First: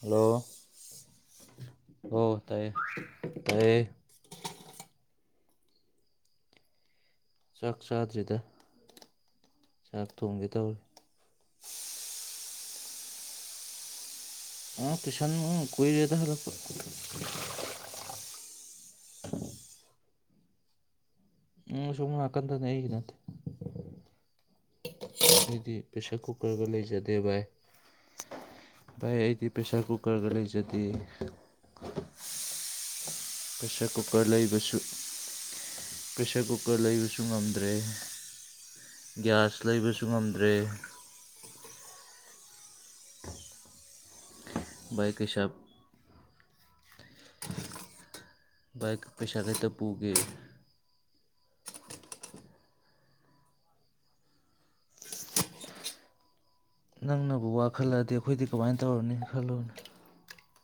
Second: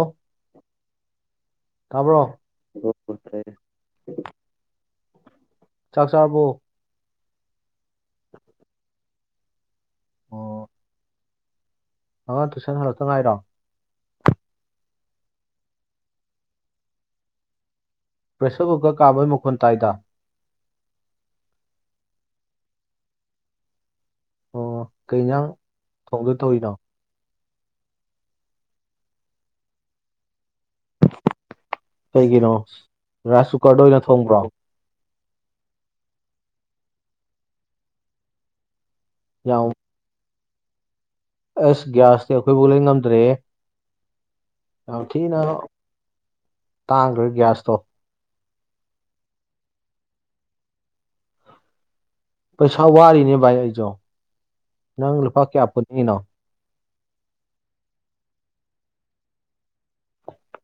hello ꯇꯥꯕ꯭ꯔꯣ ꯑꯣ ꯇꯥꯏꯌꯦ ꯇꯥꯏꯌꯦ ꯆꯥꯛ ꯆꯥꯔꯕꯣ ꯆꯥꯛ ꯆꯥꯗ꯭ꯔꯤꯗ ꯆꯥꯛ ꯊꯣꯡꯒꯦ ꯑꯣ ꯇꯧꯔꯤ ꯑꯉꯥꯡ ꯇꯨꯁꯟ ꯍꯂꯛꯇ ꯉꯥꯏꯔꯣ ꯑꯉꯥꯡ ꯇꯨꯁꯟ ꯀꯣꯏꯔꯦꯗ ꯍꯥꯟꯔꯛꯄ ꯄ꯭ꯔꯦꯁꯔ ꯀꯨꯀ꯭ꯔ ꯀꯥꯝꯕꯒꯤ ꯃꯈꯣꯟ ꯇꯥꯏꯗ ꯎꯝ ꯑꯁꯣꯝ ꯅꯀꯥꯟꯗꯅꯦ ꯑꯩ ꯅꯠꯇꯦ ꯑꯣ ꯀꯩ ꯏꯟꯖꯥꯡ ꯑꯩꯗꯤ ꯄ꯭ꯔꯦꯁꯔ ꯊꯣꯡꯗꯣꯏ ꯀꯨꯀꯔꯒ ꯇꯧꯔꯤꯅꯣ ꯂꯩꯖꯗꯦ ꯕꯥꯏ ꯚꯥꯏ ꯑꯩꯗꯤ ꯄ꯭ꯔꯦꯁꯥꯔ ꯀꯨꯀꯔꯒ ꯂꯩꯖꯗꯦ ꯀꯩꯒꯤꯅꯣ ꯔꯥꯏꯁ ꯀꯨꯀꯔꯗ ꯑꯣꯏꯅ ꯊꯣꯡꯕ꯭ꯔꯣ ꯑꯩꯁꯨ ꯄ꯭ꯔꯦꯁ꯭ꯔ ꯀꯨꯀ꯭ꯔ ꯂꯩꯕꯁꯨ ꯉꯝꯗ꯭ꯔꯦ ꯒ꯭ꯌꯥꯁ ꯌꯥꯝ ꯂꯩꯕꯁꯨ ꯉꯝꯗ꯭ꯔꯦ ꯑꯁ ꯒ꯭ꯌꯥꯁꯇꯤ ꯑꯩꯈꯣꯏꯕꯧ ꯂꯩ ꯉꯝꯗ꯭ꯔꯦꯍꯦ ꯌꯥꯝ ꯚꯥꯏ ꯊꯤꯅ ꯀꯩꯁꯥ ꯇꯥꯡꯗ꯭ꯔꯣ ꯒ꯭ꯌꯥꯁꯇꯣ ꯕꯥꯏꯛ ꯄꯩꯁꯥ ꯈꯤꯇ ꯄꯨꯒꯦ ꯄꯩꯁꯥ ꯋꯥꯔꯤꯅꯤ ꯚꯥꯏ ꯑꯩꯖꯣꯡ ꯅꯪ ꯂꯨꯄꯥ ꯀꯌꯥ ꯄꯨꯅꯤꯡꯉꯤꯅꯣ ꯅꯪꯅꯕꯨ ꯋꯥ ꯈꯜꯂꯗꯤ ꯑꯩꯈꯣꯏꯗꯤ ꯀꯃꯥꯏꯅ ꯇꯧꯔꯅꯤ ꯈꯜꯂꯨꯅꯦ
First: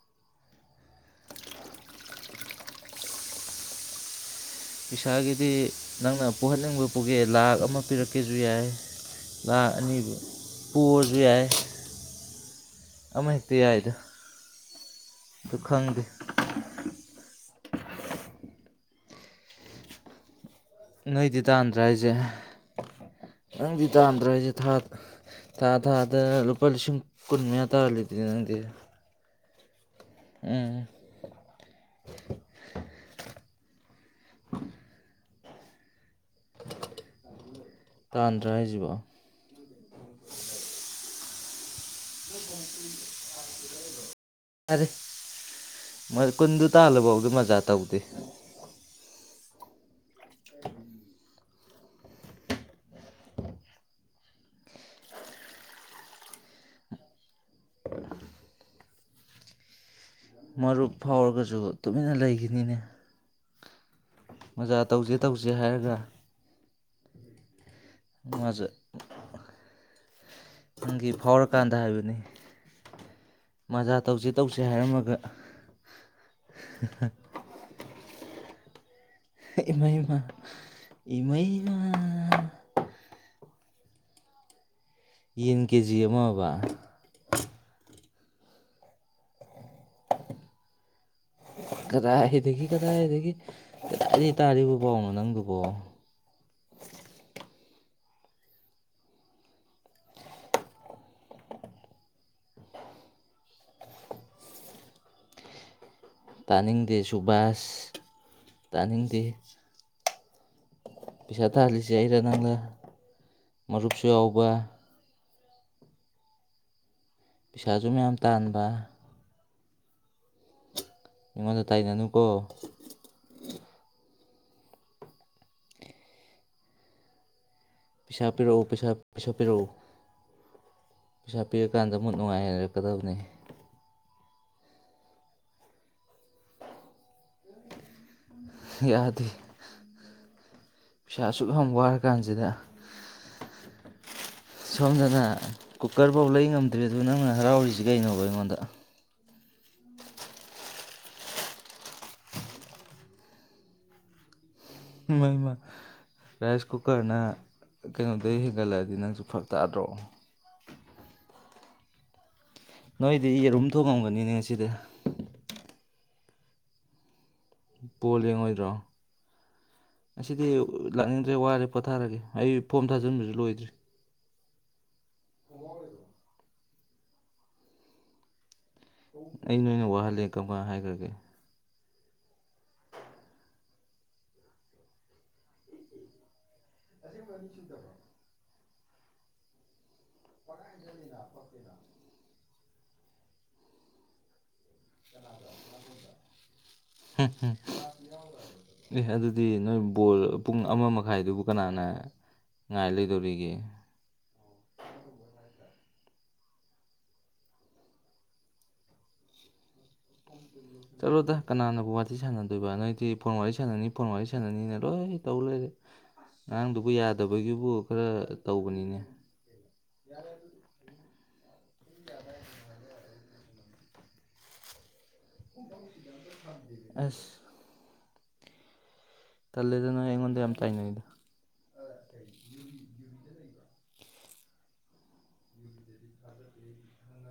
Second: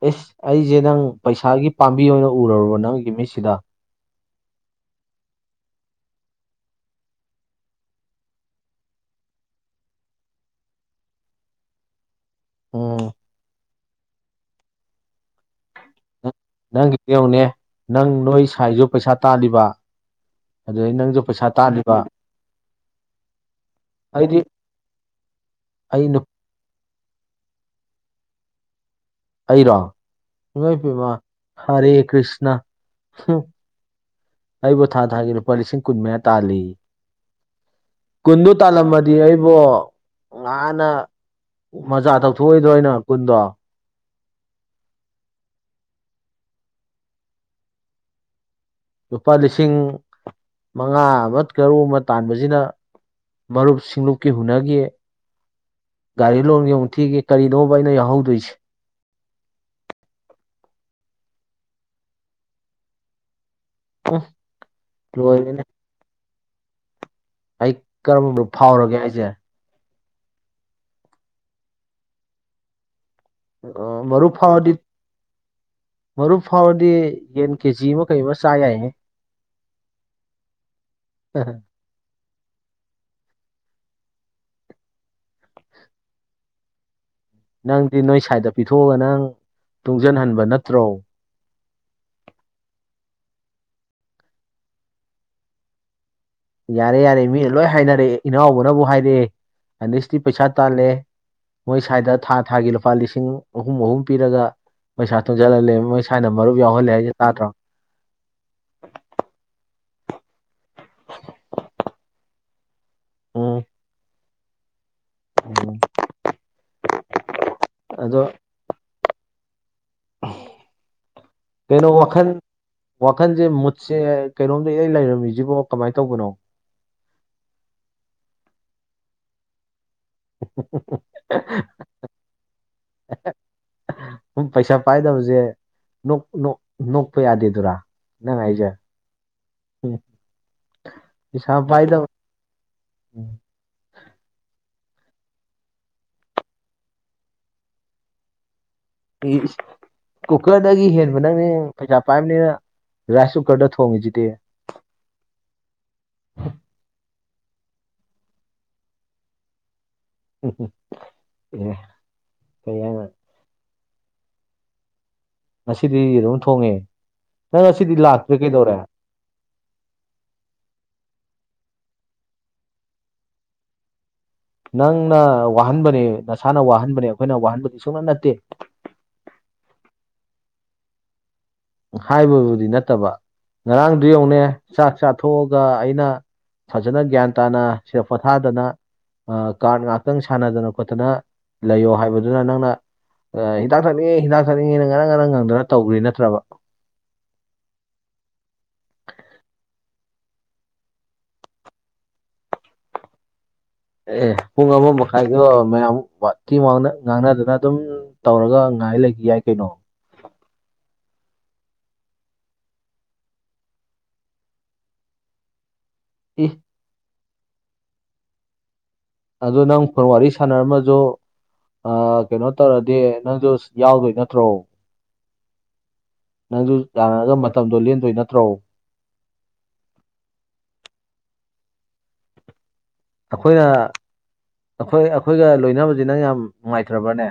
ꯢꯁ ꯑꯩꯁꯦ ꯅꯪ ꯄꯩꯁꯥꯒꯤ ꯄꯥꯝꯕꯤ ꯑꯣꯏꯅ ꯎꯔꯔꯕ ꯅꯪꯒꯤ ꯃꯤꯠꯁꯤꯗ ꯄꯩꯁꯥꯒꯤꯗꯤ ꯅꯪꯅ ꯄꯨꯍꯟꯅꯤꯡꯕ ꯄꯨꯒꯦ ꯂꯥꯛꯈ ꯑꯃ ꯄꯤꯔꯛꯀꯦꯁꯨ ꯌꯥꯏ ꯂꯥꯛ ꯑꯅꯤ ꯄꯨꯔꯁꯨ ꯌꯥꯏ ꯎꯝ ꯑꯃꯍꯦꯛꯇ ꯌꯥꯏꯗ ꯑꯗꯨ ꯈꯪꯗꯦ ꯅꯪꯒꯤ ꯌꯦꯡꯉꯨꯅꯦ ꯅꯪ ꯅꯣꯏ ꯁꯥꯏꯁꯨ ꯄꯩꯁꯥ ꯇꯥꯜꯂꯤꯕ ꯑꯗꯨꯗꯩ ꯅꯪꯖꯨ ꯅꯣꯏꯗꯤ ꯄꯩꯁꯥ ꯇꯥꯟꯗ꯭ꯔꯥ ꯇꯥꯜꯂꯤꯕ ꯍꯥꯏꯁꯦ ꯅꯪꯗꯤ ꯇꯥꯗ꯭ꯔ ꯑꯩꯗꯤ ꯍꯥꯏꯁꯦ ꯊꯥ ꯊꯥ ꯑꯩ ꯊꯥꯗ ꯅꯨꯞ ꯂꯨꯄꯥ ꯂꯤꯁꯤꯡ ꯀꯨꯟ ꯃꯌꯥ ꯇꯥꯜꯂꯤꯗꯨꯗꯤ ꯑꯩꯔꯣ ꯏꯃ ꯎꯝ ꯄꯦꯝꯃꯥ ꯍꯔꯦ ꯀ꯭ꯔꯤꯁꯅ ꯑꯩꯕꯨ ꯊꯥ ꯊꯥꯒꯤ ꯂꯨꯄꯥ ꯂꯤꯁꯤꯡ ꯀꯨꯟ ꯃꯌꯥ ꯇꯥꯜꯂꯦꯌꯦ ꯇꯥꯟꯗ꯭ꯔꯥ ꯀꯨꯟꯗꯨ ꯍꯥꯏꯁꯤꯕꯣ ꯇꯥꯜꯂꯝꯃꯗꯤ ꯑꯩꯕꯨ ꯅꯍꯥꯟꯅ ꯃꯆꯥ ꯇꯧꯊꯣꯛꯑꯣꯏꯗ꯭ꯔꯣ ꯀꯨꯟꯗꯣ ꯌꯥꯔꯦ ꯀꯨꯟꯗꯨ ꯇꯥꯜꯂ ꯐꯥꯎꯗ ꯃꯖꯥ ꯇꯧꯗꯦ ꯂꯨꯄꯥ ꯂꯤꯁꯤꯡ ꯃꯉꯥ ꯑꯃ ꯇꯔꯨꯛ ꯑꯃ ꯇꯥꯟꯕꯁꯤꯗ ꯃꯔꯨꯞ ꯁꯤꯡꯂꯨꯞꯀꯤ ꯍꯨꯟꯅꯈꯤ ꯒꯥꯔꯤ ꯂꯣꯟꯒꯤ ꯑꯃꯨꯛ ꯊꯤꯒꯤ ꯀꯔꯤꯅꯣꯕ ꯑꯩꯅ ꯌꯥꯎꯍꯧꯗꯣꯏꯁꯦ ꯃꯔꯨꯞ ꯐꯥꯎꯔꯒꯁꯨ ꯇꯨꯃꯤꯟꯅ ꯂꯩꯈꯤꯅꯤꯅꯦ ꯎꯝ ꯃꯖꯥ ꯇꯧꯁꯦ ꯇꯧꯁꯦ ꯂꯣꯏꯔꯦꯅꯦ ꯍꯥꯏꯔꯒ ꯑꯩ ꯀꯔꯝꯕ ꯃꯔꯨꯞ ꯃꯁ ꯐꯥꯎꯔꯒꯦ ꯍꯥꯏꯁꯦ [inaudible] ꯅꯪꯒꯤ ꯐꯥꯎꯔꯀꯥꯟꯗ ꯍꯥꯏꯕꯅꯦ ꯑꯣ ꯃꯔꯨꯞ ꯐꯥꯎꯔꯗꯤ ꯃꯔꯨꯞ ꯐꯥꯎꯔꯗꯤ ꯌꯦꯟ ꯀꯦꯁꯤ ꯑꯃ ꯀꯩ ꯑꯃ ꯆꯥ ꯌꯥꯢꯅꯦ ꯏꯃꯩꯃ ꯏꯃꯩꯃ ꯌꯦꯟ ꯀꯦꯖꯤ ꯑꯃꯕ ꯅꯪꯗꯤ ꯅꯣꯏ ꯁꯥꯢꯗ ꯄꯤꯊꯣꯛꯑꯒ ꯅꯪ ꯇꯨꯡꯁꯤꯟꯍꯟꯕ ꯅꯠꯇ꯭ꯔꯣ ꯀꯗꯥꯏꯗꯒꯤ ꯀꯗꯥꯏꯗꯒꯤ ꯀꯗꯥꯏꯗꯒꯤ ꯇꯥꯔꯤꯕ ꯕꯥꯎꯅꯣ ꯅꯪꯒꯤꯕꯣ ꯌꯥꯔꯦ ꯌꯥꯔꯦ ꯃꯤꯅ ꯂꯣꯏ ꯍꯥꯏꯅꯔꯛꯑꯦ ꯏꯅꯥꯎꯕꯅꯕꯨ ꯍꯥꯏꯔꯛꯑꯦ ꯑꯅꯤꯁꯇꯤ ꯄꯩꯁꯥ ꯇꯥꯜꯂꯦ ꯃꯣꯏ ꯁ꯭ꯋꯥꯏꯗ ꯊꯥ ꯊꯥꯒꯤ ꯂꯨꯄꯥ ꯂꯤꯁꯤꯡ ꯑꯍꯨꯝ ꯑꯍꯨꯝ ꯄꯤꯔꯒ ꯄꯩꯁꯥ ꯇꯣꯟꯁꯤꯜꯍꯜꯂꯦ ꯃꯣꯏ ꯁꯥꯏꯅ ꯃꯔꯨꯞ ꯌꯥꯎꯍꯜꯂꯦ ꯇꯥꯅꯤꯡꯗꯦ ꯇꯥꯗ꯭ꯔꯣ ꯁꯨꯕꯥꯁ ꯇꯥꯅꯤꯡꯗꯦ ꯄꯩꯁꯥ ꯇꯥꯜꯂꯤꯁꯦ ꯑꯩꯔ ꯅꯪꯔ ꯎꯝ ꯃꯔꯨꯞꯁꯨ ꯌꯥꯎꯕ ꯎꯝ [inaudible] ꯄꯩꯁꯥꯁꯨ ꯃꯌꯥꯝ ꯑꯗꯣ ꯇꯥꯟꯕ ꯑꯩꯉꯣꯟꯗ ꯀꯩꯅꯣ ꯋꯥꯈꯜ ꯇꯥꯏꯅꯅꯨꯀꯣ ꯋꯥꯈꯟꯁꯦ ꯃꯨꯠꯁꯦ ꯀꯩꯅꯣꯝꯗ ꯏꯔꯩ ꯂꯩꯔꯝꯃꯤꯁꯤꯕꯣ ꯀꯃꯥꯏꯅ ꯇꯧꯕꯅꯣ ꯄꯩꯁꯥ ꯄꯤꯔꯛꯑꯣ ꯄꯩꯁꯥ ꯄꯩꯁꯥ ꯄꯤꯔꯛꯑꯣ ꯄꯩꯁꯥ ꯄꯤꯔꯀꯥꯟꯗ ꯃꯨꯠ ꯅꯨꯡꯉꯥꯏꯔꯛꯀꯗꯕꯅꯤ ꯎꯝ ꯄꯩꯁꯥ ꯄꯥꯏꯗꯕꯁꯦ ꯅꯣꯛꯄ ꯌꯥꯗꯦꯗꯨꯔꯥ ꯅꯪ ꯍꯥꯏꯖꯔ ꯌꯥꯗꯦ ꯎꯝ ꯄꯩꯁꯥ ꯑꯁꯨꯛ ꯌꯥꯝ ꯋꯥꯔ ꯀꯥꯟꯁꯤꯗ ꯑ [unintelligible] ꯁꯣꯝꯗꯅ ꯀꯨꯀꯔꯐꯥꯎ ꯂꯩ ꯉꯝꯗ꯭ꯔꯤ ꯑꯗꯨ ꯅꯪꯅ ꯍꯔꯥꯎꯔꯤꯁꯤ ꯀꯩꯅꯣꯕ ꯑꯩꯉꯣꯟꯗ ꯎ [inaudible] ꯀꯨꯀꯔꯗꯒꯤ ꯍꯦꯟꯕ ꯅꯪꯅꯦ ꯄꯩꯁꯥ ꯄꯥꯏꯕꯅꯤꯅ ꯔꯥꯏꯁ ꯀꯨꯀꯔꯗ ꯊꯣꯡꯉꯤꯁꯤꯗꯤ ꯃꯥꯏ ꯃꯥ ꯔꯥꯏꯁ ꯀꯨꯀꯔꯅ ꯀꯩꯅꯣꯗꯩ ꯍꯦꯟꯒꯠꯂꯛꯑꯗꯤ ꯅꯪꯁꯨ ꯐꯔꯛ ꯇꯥꯗ꯭ꯔꯣ ꯑꯦ ꯀꯩꯌꯥ ꯁꯤꯗꯤ ꯌꯦꯔꯨꯝ ꯊꯣꯛꯣꯡꯉꯝꯒꯅꯤꯅꯦ ꯉꯁꯤꯗ ꯉꯁꯤꯗꯤ ꯑꯗꯨꯝ ꯊꯣꯡꯉꯦ ꯅꯪ ꯉꯁꯤꯗꯤ ꯂꯥꯛꯇ꯭ꯔꯦ ꯀꯩꯗꯧꯔꯦ ꯑꯁꯤꯗꯤ ꯂꯥꯛꯅꯤꯡꯗ꯭ꯔꯦ ꯋꯥꯔꯦ ꯄꯣꯊꯥꯔꯒꯦ ꯑꯩ ꯐꯣꯝ ꯊꯥꯖꯤꯟꯕꯁꯨ ꯂꯣꯏꯗ꯭ꯔꯤ ꯅꯪꯅ ꯋꯥꯍꯟꯕꯅꯦ ꯅꯁꯥꯅ ꯋꯥꯍꯟꯕꯅꯦ ꯑꯩꯈꯣꯏꯅ ꯋꯥꯍꯟꯕꯗꯤ ꯁꯨꯡꯅ ꯅꯠꯇꯦ ꯑꯩ ꯅꯣꯏꯅ ꯋꯥꯍꯜꯂꯦ ꯀꯔꯃꯥꯏꯅ ꯍꯥꯏꯈ꯭ꯔꯒꯦ ꯍꯥꯏꯕꯕꯨꯗꯤ ꯅꯠꯇꯕ ꯉꯔꯥꯡꯗꯨ ꯌꯧꯅꯦ ꯆꯥꯛ ꯆꯥꯊꯣꯛꯑꯒ ꯑꯩꯅ ꯐꯖꯅ ꯒ꯭ꯌꯥꯟ ꯇꯥꯅ ꯁꯦ ꯄꯣꯊꯥꯗꯅ ꯀꯥꯔꯠ ꯉꯥꯛ ꯈꯤꯇꯪ ꯁꯥꯟꯅꯗꯅ ꯈꯣꯠꯇꯅ ꯂꯩꯌꯣ ꯍꯥꯏꯕꯗꯨꯅ ꯅꯪꯅ ꯍꯤꯗꯥꯛ ꯊꯛꯅꯤꯡꯉꯦ ꯍꯤꯗꯥꯛ ꯊꯛꯅꯤꯡꯉꯦ ꯅꯪ ꯉꯔꯥꯡ ꯉꯔꯥꯡ ꯉꯪꯗꯅ ꯇꯧꯈ꯭ꯔꯤ ꯅꯠꯇ꯭ꯔꯕ ꯎꯝ ꯎꯝ ꯑꯦꯍ ꯑꯗꯨꯗꯤ ꯅꯣꯏ ꯕꯣꯜ ꯄꯨꯡ ꯑꯃ ꯃꯈꯥꯏꯗꯨꯕꯨ ꯀꯅꯥꯅ ꯉꯥꯏ ꯂꯩꯗꯣꯔꯤꯒꯦ ꯑꯦ ꯄꯨꯡ ꯑꯃ ꯃꯈꯥꯏꯗꯣ ꯃꯌꯥꯝꯤ ꯉꯥꯡꯅꯗꯅ ꯑꯗꯨꯝ ꯇꯧꯔꯒ ꯉꯥꯏ ꯂꯩꯈꯤ ꯌꯥꯏ ꯀꯩꯅꯣ ꯄꯝꯣ ꯆꯠꯂꯣꯗ ꯀꯅꯥꯅꯕꯨ ꯋꯥꯔꯤꯇ ꯁꯥꯟꯅꯗꯣꯏꯕ ꯅꯣꯏꯗꯤ ꯐꯣꯟ ꯋꯥꯔꯤ ꯁꯥꯟꯅꯅꯤ ꯐꯣꯟ ꯋꯥꯔꯤ ꯁꯥꯟꯅꯅꯤꯅ ꯂꯣꯏ ꯇꯧ ꯂꯩꯔꯦ ꯏ ꯑꯉꯥꯡꯗꯨꯕꯨ ꯌꯥꯗꯕꯒꯤꯕꯨ ꯈꯔ ꯇꯧꯕꯅꯤꯅꯦ ꯑꯗꯨꯣ ꯅꯪ ꯐꯣꯟ ꯋꯥꯔꯤ ꯁꯥꯟꯅꯔꯝꯃꯁꯨ ꯀꯩꯅꯣ ꯇꯧꯔꯗꯤ ꯅꯪꯁꯨ ꯌꯥꯎꯗꯣꯏ ꯅꯠꯇ꯭ꯔꯣ ꯅꯪꯁꯨ ꯑꯁ ꯌꯥꯅꯔꯒ ꯃꯇꯝꯗꯣ ꯂꯦꯟꯗꯣꯏ ꯅꯠꯇ꯭ꯔꯣ ꯇꯜꯦꯗꯅꯣ ꯌꯦꯉꯣꯟꯣ ꯌꯥꯝ ꯇꯥꯏꯅꯗ ꯌ ꯌ ꯑꯩꯈꯣꯏꯅ ꯑꯩꯈꯣꯏ ꯑꯩꯈꯣꯏꯒ ꯂꯣꯏꯅꯕꯖꯤꯅ ꯌꯥꯝ ꯅꯨꯡꯉꯥꯏꯇ꯭ꯔꯕꯅꯦ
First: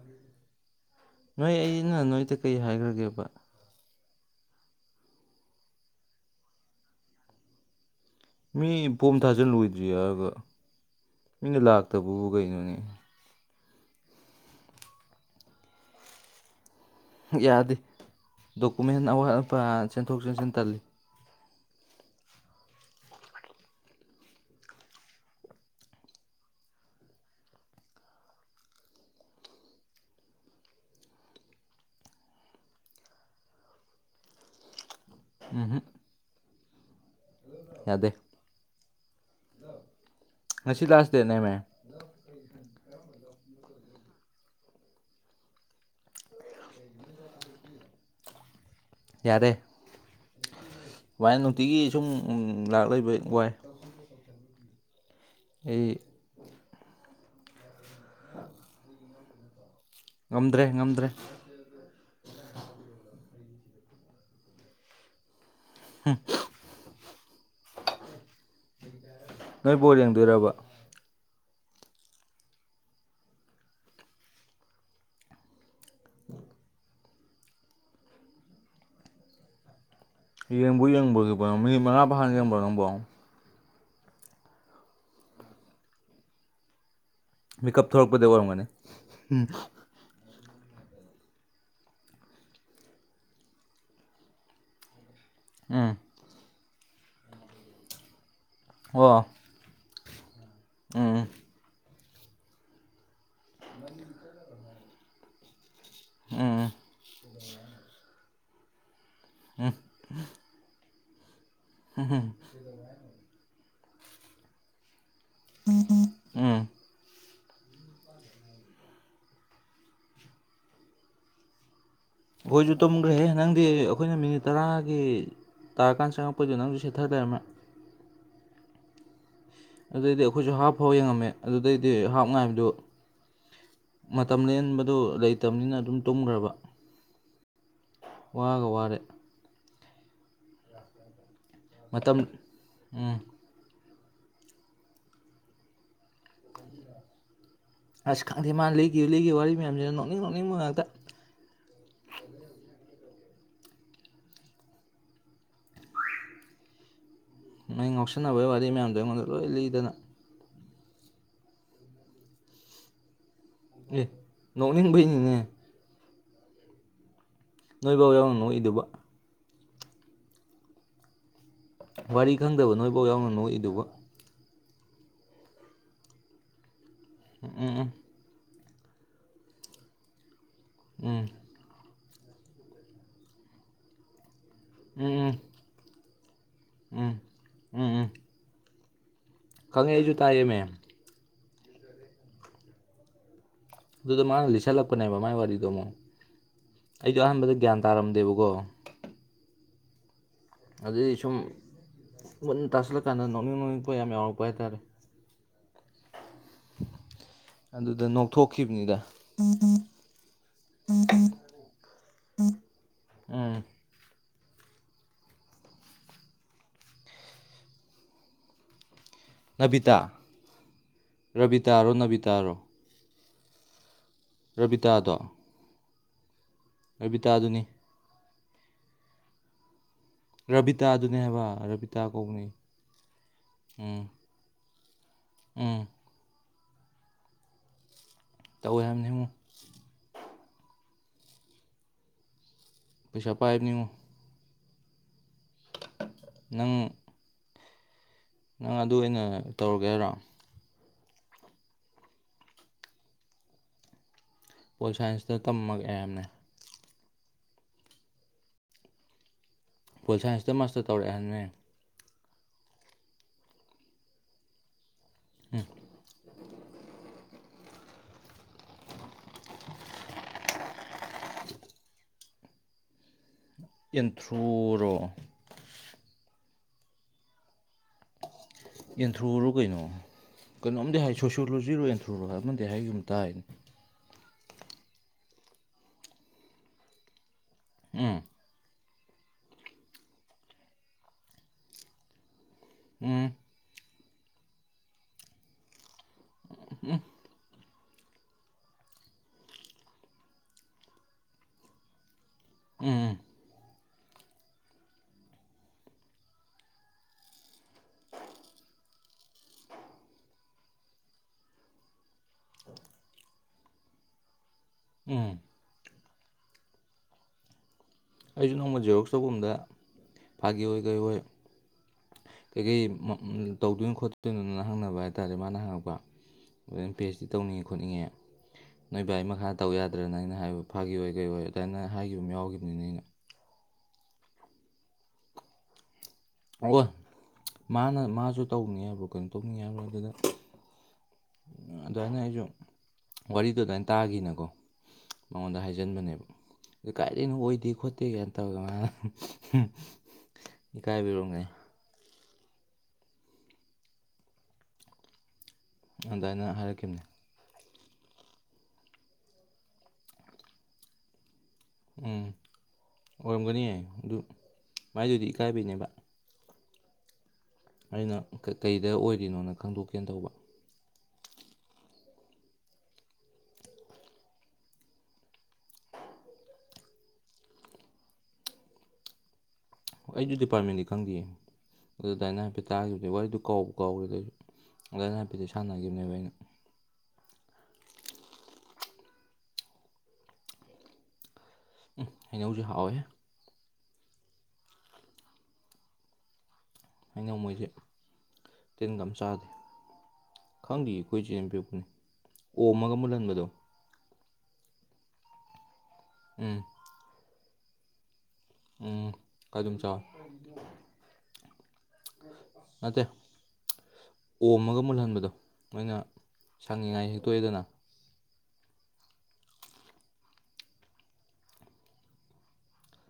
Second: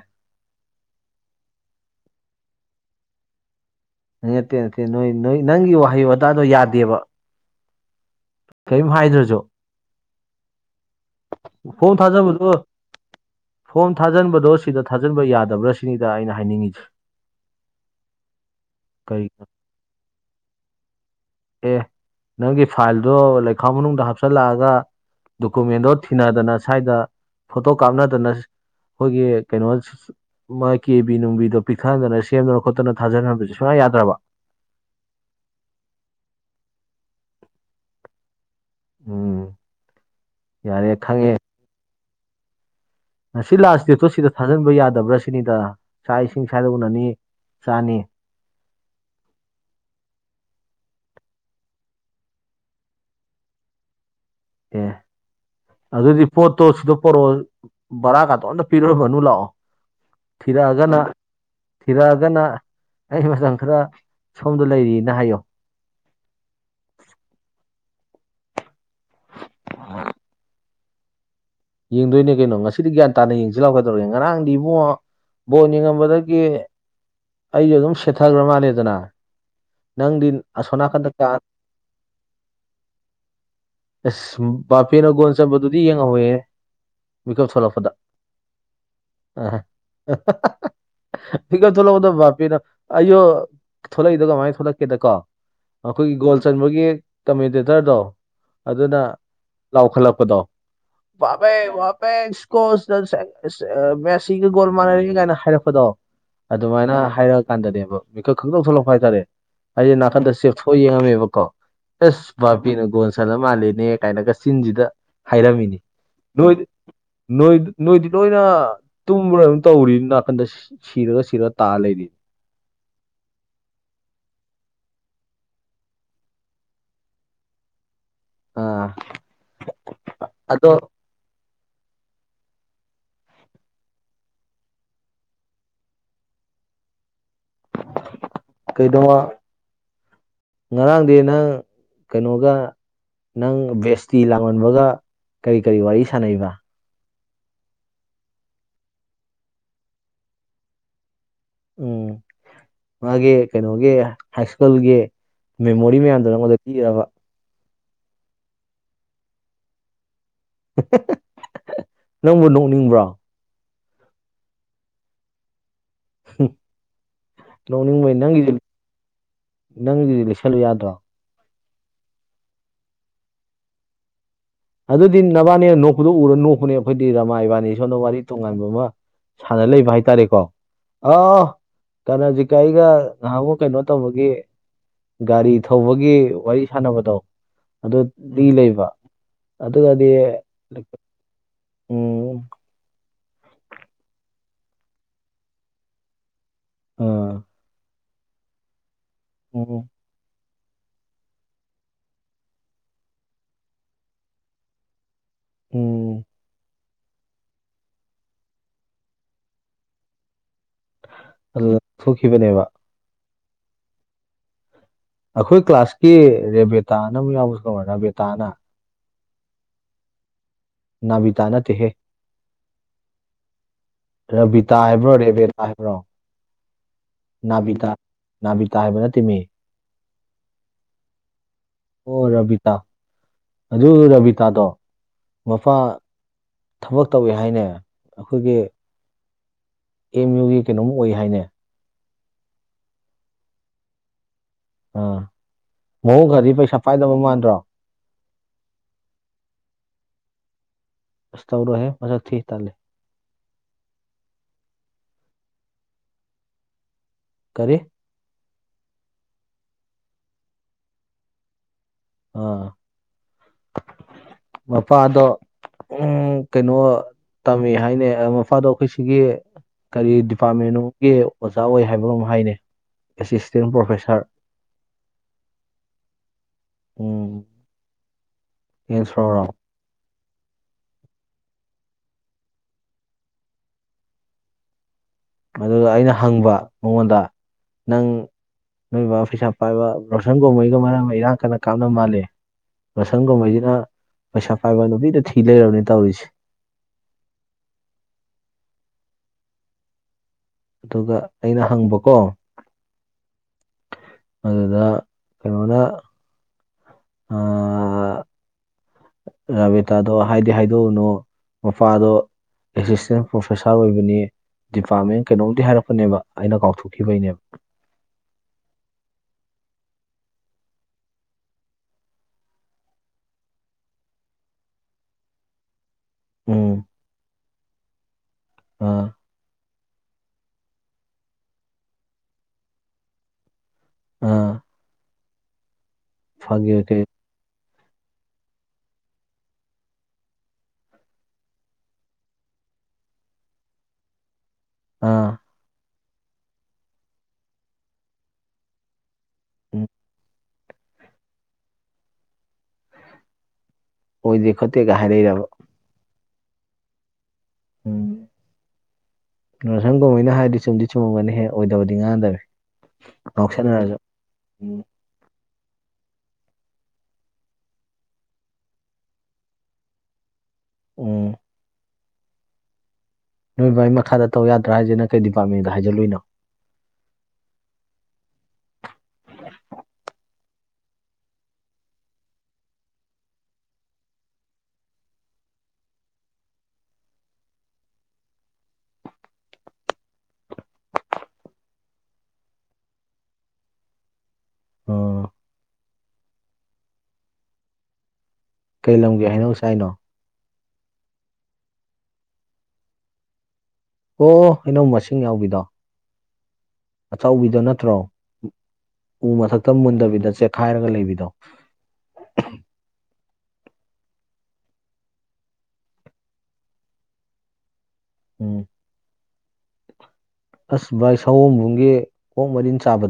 ꯅꯣꯏ ꯑꯩꯅ ꯅꯣꯏꯗ ꯀꯔꯤ ꯍꯥꯏꯈ꯭ꯔꯒꯦꯕ ꯅꯠꯇꯦ ꯅꯠꯇꯦ ꯅꯣꯏ ꯅꯣꯏ ꯅꯪꯒꯤ ꯋꯥꯍꯩ ꯋꯥꯇꯥꯗꯣ ꯌꯥꯗꯦꯕ ꯃꯤ ꯀꯔꯤꯝ ꯄꯣꯝ ꯍꯥꯏꯗ꯭ꯔꯁꯨ ꯊꯥꯖꯤꯜꯂꯣꯏꯗ꯭ꯔꯤ ꯍꯥꯏꯔꯒ ꯃꯤꯅ ꯐꯣꯝ ꯂꯥꯛꯇꯕꯕꯨ ꯊꯥꯖꯕꯗꯣ ꯀꯩꯅꯣꯅꯤ ꯐꯣꯝ ꯊꯥꯖꯤꯟꯕꯗꯣ ꯁꯤꯗ ꯊꯥꯖꯤꯟꯕ ꯌꯥꯗꯕ꯭ꯔꯥ ꯁꯤꯅꯤꯗ ꯑꯩꯅ ꯍꯥꯏꯅꯤꯡꯉꯤꯁꯦ ꯌꯥꯗꯦ ꯗꯣꯀꯨꯃꯦꯟ ꯑꯋꯥꯠ ꯀꯔꯤꯒꯤꯅꯣ ꯑꯄꯥ ꯆꯦꯟꯊꯣꯛ ꯆꯦꯟꯁꯤꯟ ꯇꯜꯂꯤ ꯑꯦ ꯅꯪꯒꯤ ꯐꯥꯏꯜꯗꯣ ꯂꯩꯈꯥꯎ ꯃꯅꯨꯡꯗ ꯍꯥꯞꯆꯜꯂꯛꯑꯒ ꯗꯣꯀꯨꯃꯦꯟꯗꯣ ꯊꯤꯅꯗꯅ ꯁ꯭ꯋꯥꯏꯗ ꯐꯣꯇꯣ ꯀꯥꯞꯅꯗꯅ ꯑꯩꯈꯣꯏꯒꯤ ꯀꯩꯅꯣ ꯃꯥꯒꯤ ꯀꯦꯕꯤ ꯅꯨꯡꯕꯤꯗꯣ ꯄꯤꯛꯊꯍꯟꯗꯅ ꯁꯦꯝꯗꯅ ꯈꯣꯠꯇꯅ ꯊꯥꯟꯍꯟꯕꯁꯨ ꯁꯨꯡꯌꯥ ꯌꯥꯗ꯭ꯔꯕ ꯎꯝ ꯍ ꯌꯥꯗꯦ ꯎꯝ ꯉꯁꯤ ꯌꯥꯔꯦ ꯂꯥꯁ ꯗꯦꯠ ꯈꯪꯉꯦ ꯅꯦꯃꯦ [inaudible] ꯉꯁꯤ ꯂꯥꯁ ꯗꯦꯠꯇꯣ ꯁꯤꯗ ꯊꯥꯖꯤꯟꯕ ꯌꯥꯗꯕ꯭ꯔꯥ ꯁꯤꯅꯤꯗ ꯆꯥꯛ ꯏꯁꯤꯡ ꯁꯋꯥꯗ ꯎꯅꯅꯤ ꯆꯥꯅꯤ ꯌꯥꯔꯦ ꯁꯨꯃꯥꯏꯅ ꯅꯨꯡꯇꯤꯒꯤ ꯁꯨꯝ ꯎꯝ ꯂꯥꯛ ꯂꯩꯕ ꯋꯥꯏ ꯑꯦ ꯑꯩ ꯑꯗꯨꯗꯤ ꯄꯣꯠꯇꯣ ꯁꯤꯗ ꯄꯣꯔꯛꯑꯣ ꯚꯔꯥ ꯀꯥꯇꯣ ꯑꯝꯇ ꯄꯤꯔꯝꯃꯅꯨ ꯂꯥꯛꯑꯣ ꯉꯝꯗ꯭ꯔꯦ ꯊꯤꯔꯛꯑꯒꯅ ꯉꯝꯗ꯭ꯔꯦ ꯊꯤꯔꯛꯑꯒꯅ ꯑꯩ ꯃꯇꯝ ꯈꯔ ꯁꯣꯝꯗ ꯂꯩꯔꯤꯅ ꯍꯥꯏꯌꯣ ꯍꯝ ꯅꯣꯏꯕꯨꯣ ꯌꯦꯡꯗꯣꯏꯔꯕ ꯌꯦꯡꯗꯣꯏꯅꯦ ꯀꯩꯅꯣ ꯉꯁꯤꯗꯤ ꯒ꯭ꯌꯥꯟ ꯇꯥꯅ ꯌꯦꯡꯁꯤ ꯂꯥꯛꯀꯗꯧꯔꯒꯦ ꯉꯔꯥꯡꯗꯤ ꯏꯕꯣ ꯕꯣꯠ ꯌꯦꯡꯉꯝꯕꯗꯒꯤ ꯑꯩꯁꯨꯦ ꯑꯗꯨꯝ ꯁꯦꯠꯊꯈ꯭ꯔ ꯃꯥꯜꯂꯗꯅ ꯌꯦꯡꯕꯨ ꯀꯥ ꯌꯦꯡꯕꯒꯤꯣ ꯃꯤꯅꯤꯠ ꯃꯉꯥ ꯐ ꯍꯥꯟ ꯌꯦꯡꯕ꯭ꯔꯣ ꯅꯪꯕꯣ ꯑꯁ ꯕꯥꯐꯦꯅ ꯒꯣꯟ ꯆꯟꯝꯕꯗꯨꯗꯤ ꯌꯦꯡꯍꯧꯋꯦ ꯃꯤꯦꯀꯞ ꯊꯣꯛꯂꯛꯄꯗꯩ ꯑꯣꯏꯔꯝꯒꯅꯤ ꯐꯤꯀ ꯊꯣꯛꯂꯛꯎꯗ ꯚꯞꯄꯤꯅꯣ ꯑꯌꯣ ꯊꯣꯛꯂꯛꯏꯗ ꯀꯃꯥꯏ ꯊꯣꯛꯂꯛꯀꯦꯗꯀꯣ ꯎꯝ ꯑꯩꯈꯣꯏꯒꯤ ꯒꯣꯜ ꯆꯟꯕꯒꯤ ꯀꯃꯦꯟꯇꯦꯇꯔꯗꯣ ꯑꯗꯨꯅ ꯑꯣ ꯂꯥꯎꯈꯠꯂꯛꯄꯗꯣ ꯎꯝ [unintelligible] ꯕꯦꯁꯀꯣꯁ [unintelligible] ꯃꯦꯁꯤꯒ ꯒꯣꯜ ꯃꯥꯟꯅꯔꯤ ꯀꯥꯏꯅ ꯍꯥꯏꯔꯛꯄꯗꯣ ꯎꯝ ꯑꯗꯨꯃꯥꯏꯅ ꯍꯥꯏꯔꯛꯑ ꯀꯥꯟꯗꯅꯦꯕ ꯃꯤꯀꯞ ꯈꯪꯊꯣꯛ ꯊꯣꯛꯂꯛꯄ ꯍꯥꯏ ꯇꯥꯔꯦ ꯑꯩꯖꯦ ꯅꯥꯀꯟꯗ ꯆꯦꯞꯊꯣꯛ ꯑ ꯌꯦꯡꯉꯝꯃꯦꯕꯀꯣ ꯏꯁ ꯎꯝ ꯕꯥꯥꯄꯤꯅ ꯒꯣꯟ ꯆꯜꯂ ꯃꯥꯜꯂꯦꯅꯦ ꯀꯥꯏꯅꯒ ꯆꯤꯟꯁꯤꯗ ꯍꯥꯏꯔꯝꯃꯤꯅꯦ ꯅꯣꯏ ꯎꯝ ꯅꯣꯏ ꯅꯣꯏꯗꯤ ꯂꯣꯏꯅ ꯇꯨꯝꯕ꯭ꯔꯥ ꯑꯗꯨꯝ ꯇꯧꯔꯤ ꯅꯥꯀꯟꯗ ꯁꯤꯔꯒ ꯁꯤꯔ ꯇꯥ ꯂꯩꯅꯤ ꯈꯣꯏꯁꯨ ꯇꯝꯈ꯭ꯔꯦꯍꯦ ꯅꯪꯗꯤ ꯑꯩꯈꯣꯏꯅ ꯃꯤꯅꯤꯠ ꯇꯔꯥꯒꯤ ꯇꯥꯔꯀꯥꯟ ꯆꯪꯉꯛꯄꯗꯨꯗ ꯅꯪꯁꯨ ꯁꯦꯠꯊ ꯂꯩꯔꯝꯃꯦ ꯑ ꯑꯗꯨꯗꯩꯗꯤ ꯑꯩꯈꯣꯏꯁꯨ ꯍꯥꯞ ꯐꯥꯎ ꯌꯦꯡꯉꯝꯃꯦ ꯑꯗꯨꯗꯩꯗꯤ ꯍꯥꯞ ꯉꯥꯏꯕꯗꯨ ꯃꯇꯝ ꯂꯦꯟꯕꯗꯨ ꯂꯩꯇꯝꯅꯤꯅ ꯑꯗꯨꯝ ꯇꯨꯝꯒ꯭ꯔꯕ ꯋꯥꯒ ꯋꯥꯔꯦ ꯀꯩꯅꯣꯃ ꯉꯔꯥꯡꯗꯤ ꯅꯪ ꯃꯇꯝ ꯀꯩꯅꯣꯒ ꯎꯝ ꯅꯪ ꯕꯦꯁꯇꯤ ꯂꯥꯡꯑꯣꯟꯕꯒ ꯀꯔꯤ ꯀꯔꯤ ꯋꯥꯔꯤ ꯁꯥꯅꯩꯕ ꯑꯁ ꯈꯪꯗꯦ ꯃꯥꯅ ꯂꯩꯒꯤꯕ ꯂꯩꯒꯤꯕ ꯋꯥꯔꯤ ꯃꯌꯥꯝꯁꯤꯅ ꯅꯣꯛꯅꯤꯡ ꯅꯣꯛꯅꯤꯡꯕ ꯉꯥꯛꯇ ꯎꯝ ꯃꯥꯒꯤ ꯀꯩꯅꯣꯒꯤ ꯍꯥꯏ ꯁ꯭ꯀꯨꯜꯒꯤ ꯃꯦꯃꯣꯔꯤ ꯃꯌꯥꯝꯗꯨ ꯅꯉꯣꯟꯗ ꯄꯤꯔꯤꯔꯕ ꯃꯩ ꯉꯥꯎꯁꯤꯟꯅꯕꯩ ꯋꯥꯔꯤ ꯃꯌꯥꯝꯗꯣ ꯑꯩꯉꯣꯟꯗ ꯂꯣꯏ ꯂꯤꯗꯅ ꯅꯪꯕꯨ ꯅꯣꯛꯅꯤꯡꯕ꯭ꯔꯣ ꯑꯦ ꯅꯣꯡꯅꯤꯡ ꯕꯩꯅꯤꯅꯦ ꯅꯣꯏꯐꯧ ꯅꯣꯡꯅꯤꯡꯕꯩ ꯌꯥꯎꯅ ꯅꯪꯒꯤꯖꯨ ꯅꯣꯛꯏꯗꯨꯕ ꯅꯪꯒꯤꯖꯨ ꯂꯩꯁꯜꯂꯨ ꯌꯥꯗ꯭ꯔꯣ ꯋꯥꯔꯤ ꯈꯪꯗꯕ ꯅꯣꯏꯐꯥꯎ ꯌꯥꯎꯅ ꯅꯣꯛꯏꯗꯨꯕꯨ ꯑꯗꯨꯗꯤ ꯅꯕꯥꯟꯅꯤꯅ ꯅꯣꯛꯄꯗꯣ ꯎꯔ ꯅꯣꯛꯄꯅꯦ ꯑꯈꯣꯏꯗꯤ ꯔꯃꯥ ꯎꯝ ꯏꯕꯥꯟꯅꯤ ꯎꯝ ꯎꯝ ꯁꯣꯝꯗ ꯋꯥꯔꯤ ꯇꯣꯡꯉꯥꯟꯕ ꯑꯃ ꯁꯥꯟꯅ ꯂꯩꯕ ꯍꯥꯏꯇꯥꯔꯦꯀꯣ ꯎꯝ ꯑꯧ ꯀꯔꯅꯖꯤꯠ ꯀ ꯑꯩꯒ ꯉꯍꯥꯟꯃꯨꯛ ꯀꯩꯅꯣ ꯇꯧꯕꯒꯤ ꯎꯝ ꯎꯝ ꯒꯥꯔꯤ ꯊꯧꯕꯒꯤ ꯋꯥꯔꯤ ꯎꯝ ꯁꯥꯟꯅꯕꯗꯣ ꯎꯝ ꯑꯗꯨ ꯎꯝ ꯂꯤ ꯂꯩꯕ ꯈꯪꯉꯦ ꯑꯗꯨꯒꯗꯤ ꯑꯩꯁꯨꯨ ꯇꯥꯏꯌꯦ ꯃꯦ ꯎꯝ ꯑꯗꯨꯗ ꯃꯥꯅ ꯂꯤꯁꯜꯂꯛꯄꯅꯦꯕ ꯃꯥꯏ ꯋꯥꯔꯤꯗꯣ ꯑꯃꯨꯛ ꯑ ꯑꯩꯖꯨ ꯑꯍꯥꯟꯕꯗ ꯒ꯭ꯌꯥꯟ ꯇꯥꯔꯝꯗꯦꯕꯀꯣ ꯑꯣ ꯑꯗꯨꯗꯒꯤ ꯁꯨꯝ ꯃꯨꯟꯅ ꯇꯥꯁꯤꯜꯂ ꯀꯥꯟꯗ ꯅꯣꯛꯅꯤꯡ ꯅꯣꯛꯅꯤꯡ ꯉꯛꯄ ꯌꯥꯝ ꯌꯥꯎꯔꯛꯄ ꯍꯥꯏꯇꯥꯔꯦ ꯎꯝ ꯑꯗꯨꯗ ꯅꯣꯛꯊꯣꯛꯈꯤꯕꯅꯤꯗ ꯑꯗꯨꯗ ꯊꯣꯛꯈꯤꯕꯅꯦꯕ ꯎꯝ ꯑꯩꯈꯣꯏ ꯀ꯭ꯂꯥꯁꯀꯤ ꯔꯦꯕꯦꯇꯥꯅ ꯑꯃꯨꯛ ꯌꯥꯎꯕꯁꯨ ꯀꯧꯔꯣ ꯔꯦꯕꯦꯇꯥꯅ ꯅꯕꯤꯇꯥ ꯅꯥꯕꯤꯇꯥ ꯅꯠꯇꯦꯍꯦ ꯔꯕꯤꯇꯥꯔꯣ ꯅꯕꯤꯇꯥꯔꯣ ꯔꯕꯤꯇꯥ ꯍꯥꯏꯕ꯭ꯔꯣ ꯔꯕꯤꯇꯥꯗꯣ ꯔꯦꯕꯦꯇꯥ ꯍꯥꯏꯕ꯭ꯔꯣ ꯔꯕꯤꯇꯥꯗꯨꯅꯤ ꯅꯥꯕꯤꯇꯥ ꯅꯥꯕꯤꯇꯥ ꯍꯥꯏꯕ ꯅꯠꯇꯦꯃꯤ ꯔꯕꯤꯇꯥꯗꯨꯅꯦ ꯍꯥꯏꯕ ꯔꯕꯤ ꯑꯣ ꯔꯕꯤꯇꯥ ꯑꯗꯨ ꯎꯝ ꯔꯕꯤꯇꯥꯗꯣ ꯎꯝ ꯃꯄꯥꯥ ꯊꯕꯛ ꯇꯧꯋꯦ ꯍꯥꯏꯅꯦ ꯑꯈꯣꯏꯒꯤ ꯑꯣꯏꯔꯝꯅꯤꯉꯣ ꯑꯦꯝ ꯌꯨꯒꯤ ꯀꯩꯅꯣꯝ ꯑꯣꯏ ꯍꯥꯏꯅꯦ ꯄꯩꯁꯥ ꯄꯥꯏꯕꯅꯤꯉꯣ ꯑꯥ ꯃꯑꯣꯡ ꯈꯔꯗꯤ ꯅꯪ ꯄꯩꯁꯥ ꯄꯥꯏꯗꯕ ꯃꯥꯟꯗ꯭ꯔꯣ ꯅꯪ ꯑꯗꯨ ꯑꯣꯏꯅ ꯇꯧꯔꯒꯦ ꯍꯥꯏꯔꯣ ꯁꯇꯧꯔ ꯍ ꯃꯁꯥ ꯊꯤ ꯇꯇꯥꯂꯦ ꯄꯣꯜ ꯁꯥꯏꯟꯁꯇ ꯇꯝꯃꯛꯒ ꯑꯌꯥꯝꯕꯅ ꯀꯔꯤꯦ ꯄꯣꯜ ꯁꯥꯏꯟꯁꯇ ꯃꯥꯁꯇꯔ ꯇꯧꯔꯛꯦꯍꯅꯦ ꯑꯥ ꯃꯄꯥꯗꯣ ꯎ ꯀꯩꯅꯣ ꯇꯝꯃꯤ ꯍꯥꯏꯅꯦ ꯃꯄꯥꯗꯣ ꯑꯩꯈꯣꯏ ꯁꯤꯒꯤ ꯀꯔꯤ ꯗꯤꯄꯥꯔꯠꯃꯦꯟꯒꯤ ꯑꯣꯖꯥ ꯑꯣꯏ ꯍꯥꯏꯕꯅꯣ ꯑꯃ ꯍꯥꯏꯅꯤ ꯏꯟꯊ꯭ꯔꯨꯔꯣ ꯎꯨꯝ ꯌꯦꯟꯊ꯭ꯔꯨꯔꯣ ꯀꯩꯅꯣ ꯀꯩꯅꯣꯝꯗꯤ ꯍꯥꯏ ꯁꯣꯁꯤꯌꯣꯂꯣꯖꯤꯔꯣ ꯑꯦꯟꯊ꯭ꯔꯣꯔꯣ ꯑꯃꯗꯤ ꯍꯥꯏꯒꯨꯝ ꯇꯥꯏꯅꯤ ꯑꯗꯨꯗ ꯑꯩꯅ ꯍꯪꯕ ꯃꯉꯣꯟꯗ ꯅꯪ ꯎꯝ ꯅꯣꯏꯕꯕꯥ ꯐꯩꯁꯥ ꯄꯥꯏꯕ ꯔꯣꯁꯟ ꯀꯨꯝꯍꯩꯒ ꯃꯔꯝ ꯑꯃ ꯏꯔꯥꯡ ꯀꯟꯅ ꯀꯥꯞꯅ ꯃꯥꯜꯂꯤ ꯎꯝ ꯃꯁꯪꯒꯨꯝꯍꯩꯁꯤꯅ ꯄꯩꯁꯥ ꯄꯥꯏꯕ ꯅꯨꯄꯤꯗ ꯊꯤ ꯂꯩꯔꯕꯅꯤ ꯇꯧꯔꯤꯁꯦ [unintelligible] ꯑꯗꯨꯒ ꯑꯩꯅ ꯍꯪꯕꯀꯣ ꯎꯝ ꯑꯗꯨꯗ ꯀꯩꯅꯣꯅ ꯑ ꯑ ꯔꯥꯕꯤꯦꯇꯥꯗꯣ ꯍꯥꯏꯗꯤ ꯍꯥꯏꯗꯣꯛꯎꯨꯅꯨ ꯃꯄꯥꯗꯣ ꯑꯦꯁꯤꯁꯇꯦꯟ ꯄ꯭ꯔꯣꯐꯦꯁꯥꯔ ꯑꯣꯏꯕꯅꯤ ꯗꯤꯄꯥꯔꯠꯃꯦꯟ ꯎꯝ ꯀꯩꯅꯣꯝꯇ ꯍꯥꯏꯔꯛꯄꯅꯦꯕ ꯑꯩꯅ ꯀꯥꯎꯊꯣꯛꯈꯤꯕꯩꯅꯦꯕ ꯑꯩꯁꯨ ꯅꯣꯡꯃ ꯖꯦꯔꯣꯛꯁ ꯇꯧꯧꯕꯗ ꯐꯥꯒꯤ ꯑꯣꯏ ꯀꯩ ꯑꯣꯏ ꯀꯩꯀꯩ ꯇꯧꯗꯣꯏꯅꯣ ꯈꯣꯠꯇꯣꯏꯅꯣꯅ ꯍꯪꯅꯕ ꯍꯥꯏꯇꯥꯔꯦ ꯃꯥꯅ ꯍꯪꯉꯛꯄ ꯎꯝ ꯑꯗꯨꯝ ꯄꯦꯁꯇꯤ ꯇꯧꯅꯤꯡꯉꯦ ꯈꯣꯠꯅꯤꯡꯉꯦ ꯑꯥ ꯅꯣꯏ ꯚꯒꯤ ꯃꯈꯥꯗ ꯇꯧ ꯌꯥꯗ꯭ꯔꯅ ꯑꯩꯅ ꯍꯥꯏꯕ ꯐꯥꯈꯤꯕ ꯑꯣꯏ ꯀꯩ ꯑꯣꯏ ꯑꯗꯨꯃꯥꯏꯅ ꯍꯥꯏꯈꯤꯕ ꯑꯃ ꯌꯥꯎꯈꯤꯕꯅꯤꯅ ꯑꯩꯅ ꯑꯥ ꯑꯣ ꯐꯥꯒꯤ ꯀꯩ ꯃꯥꯅ ꯃꯥꯁꯨ ꯇꯧꯕꯅꯤ ꯍꯥꯏꯕ꯭ꯔꯣ ꯀꯩꯅꯣ ꯇꯧꯅꯤ ꯍꯥꯏꯕ꯭ꯔꯣ ꯑꯗꯨꯗ ꯑꯗꯨꯃꯥꯏꯅ ꯑꯩꯁꯨ ꯋꯥꯔꯤꯗ ꯑꯗꯨꯃꯥꯏꯅ ꯇꯥꯈꯤꯅꯀꯣ ꯑꯥ ꯃꯉꯣꯟꯗ ꯍꯥꯏꯖꯤꯟꯕꯅꯦꯕ ꯑ ꯀꯥꯏꯗꯩꯅꯣ ꯑꯣꯏꯗꯦ ꯈꯣꯠꯇꯦ ꯀꯥꯏꯅ ꯇꯧꯔꯒ ꯃꯥꯅ ꯎꯝ ꯀꯥꯏꯕꯤꯨꯑꯣ ꯉꯥꯏ ꯑꯣꯗꯤꯛꯇꯩ ꯀꯘꯍꯔꯔꯔꯕ ꯑꯗꯨꯗꯥꯏꯅ ꯍꯥꯏꯔꯛꯈꯤꯕꯅꯦ ꯎꯝ ꯌꯥꯁꯪ ꯀꯧꯍꯩꯅ ꯍꯥꯏꯗꯤ ꯆꯨꯝꯗꯤ ꯆꯨꯝꯃꯝꯒꯅꯤ ꯍꯦꯛ ꯑꯣꯏꯗꯕꯗꯤ ꯎꯝ ꯉꯥꯡꯗꯕꯦ ꯑꯣꯏꯔꯝꯒꯅꯤꯌꯦ ꯉꯥꯎꯁꯟꯅꯔꯁꯨ ꯑꯗꯨ ꯎꯝ ꯃꯥꯏꯗꯨꯗꯤ ꯏꯀꯥꯏꯕꯤꯅꯦꯕ ꯑꯩꯅ ꯀꯩ ꯀꯩꯗ ꯑꯣꯏꯔꯤꯅꯣꯅ ꯈꯪꯗꯣꯛꯀꯦꯅ ꯇꯧꯕ ꯎꯝ ꯅꯣꯏ ꯕꯥꯏ ꯃꯈꯥꯗ ꯇꯧ ꯌꯥꯗ꯭ꯔ ꯍꯥꯏꯖꯦ ꯅꯪ ꯀꯩ ꯗꯤꯄꯥꯔꯠꯃꯦꯟꯗ ꯍꯥꯏꯖꯜꯂꯨꯏꯅꯣ ꯍꯣꯏ ꯑꯩꯗꯤ ꯗꯤꯄꯥꯔꯠꯃꯦꯟꯗꯤ ꯈꯪꯗꯤꯌꯦ ꯑꯗꯨ ꯗꯥꯏꯅꯥ ꯍꯥꯏꯐꯦꯠ ꯇꯥꯒꯤꯕꯗꯩ ꯋꯥꯔꯤꯗꯣ ꯀꯥꯎꯕꯨ ꯀꯥꯎꯒ꯭ꯔꯦꯗ ꯑꯩꯁꯨ ꯗꯥꯏꯅꯥ ꯍꯥꯏꯐꯦꯠꯇꯤ ꯁꯥꯟꯅꯒꯤꯕꯅꯦꯕ ꯑꯩꯅ ꯎꯝ ꯍꯩꯅꯧꯖꯦ ꯍꯥꯎꯋꯦ ꯑꯣ ꯑꯩꯅ ꯃꯣꯏꯁꯦ ꯀꯩ ꯇꯤꯟꯒꯝ ꯂꯝꯒꯤ ꯆꯥꯗꯦ ꯍꯩꯅꯧ ꯆꯥꯏꯅꯣ ꯈꯪꯗꯦ ꯑꯩꯈꯣꯏ ꯆꯦꯝꯕꯤꯤꯔꯛꯄꯅꯦ ꯑꯣ ꯑꯃꯒ ꯃꯨꯜꯍꯟꯕꯗꯣ ꯑꯣ ꯑꯩꯅꯧ ꯃꯁꯤꯡ ꯌꯥꯎꯕꯤꯗꯣ ꯎꯝ ꯑꯆꯧꯕꯤꯗꯣ ꯅꯠꯇ꯭ꯔꯣ ꯎꯝ ꯎ ꯃꯊꯛꯇ ꯀꯥꯗꯨꯝ ꯃꯨꯟꯗꯕꯤꯗ ꯆꯦꯛꯈꯥꯏꯔꯒ ꯂꯩꯕꯤꯗꯣ ꯅꯠꯇ ꯑꯣꯝꯃꯒ ꯃꯨꯜꯍꯟꯕꯗꯣ ꯅꯣꯏꯅ ꯁꯪꯅꯤꯡꯉꯥꯏ ꯍꯦꯛꯇꯣꯛꯑꯦꯗꯅ ꯎꯝ ꯑꯁ ꯚꯥꯏ ꯁꯑꯣꯝꯕꯨꯡꯒꯤ ꯑꯣꯛ ꯃꯔꯤꯟ ꯆꯥꯕꯗꯣ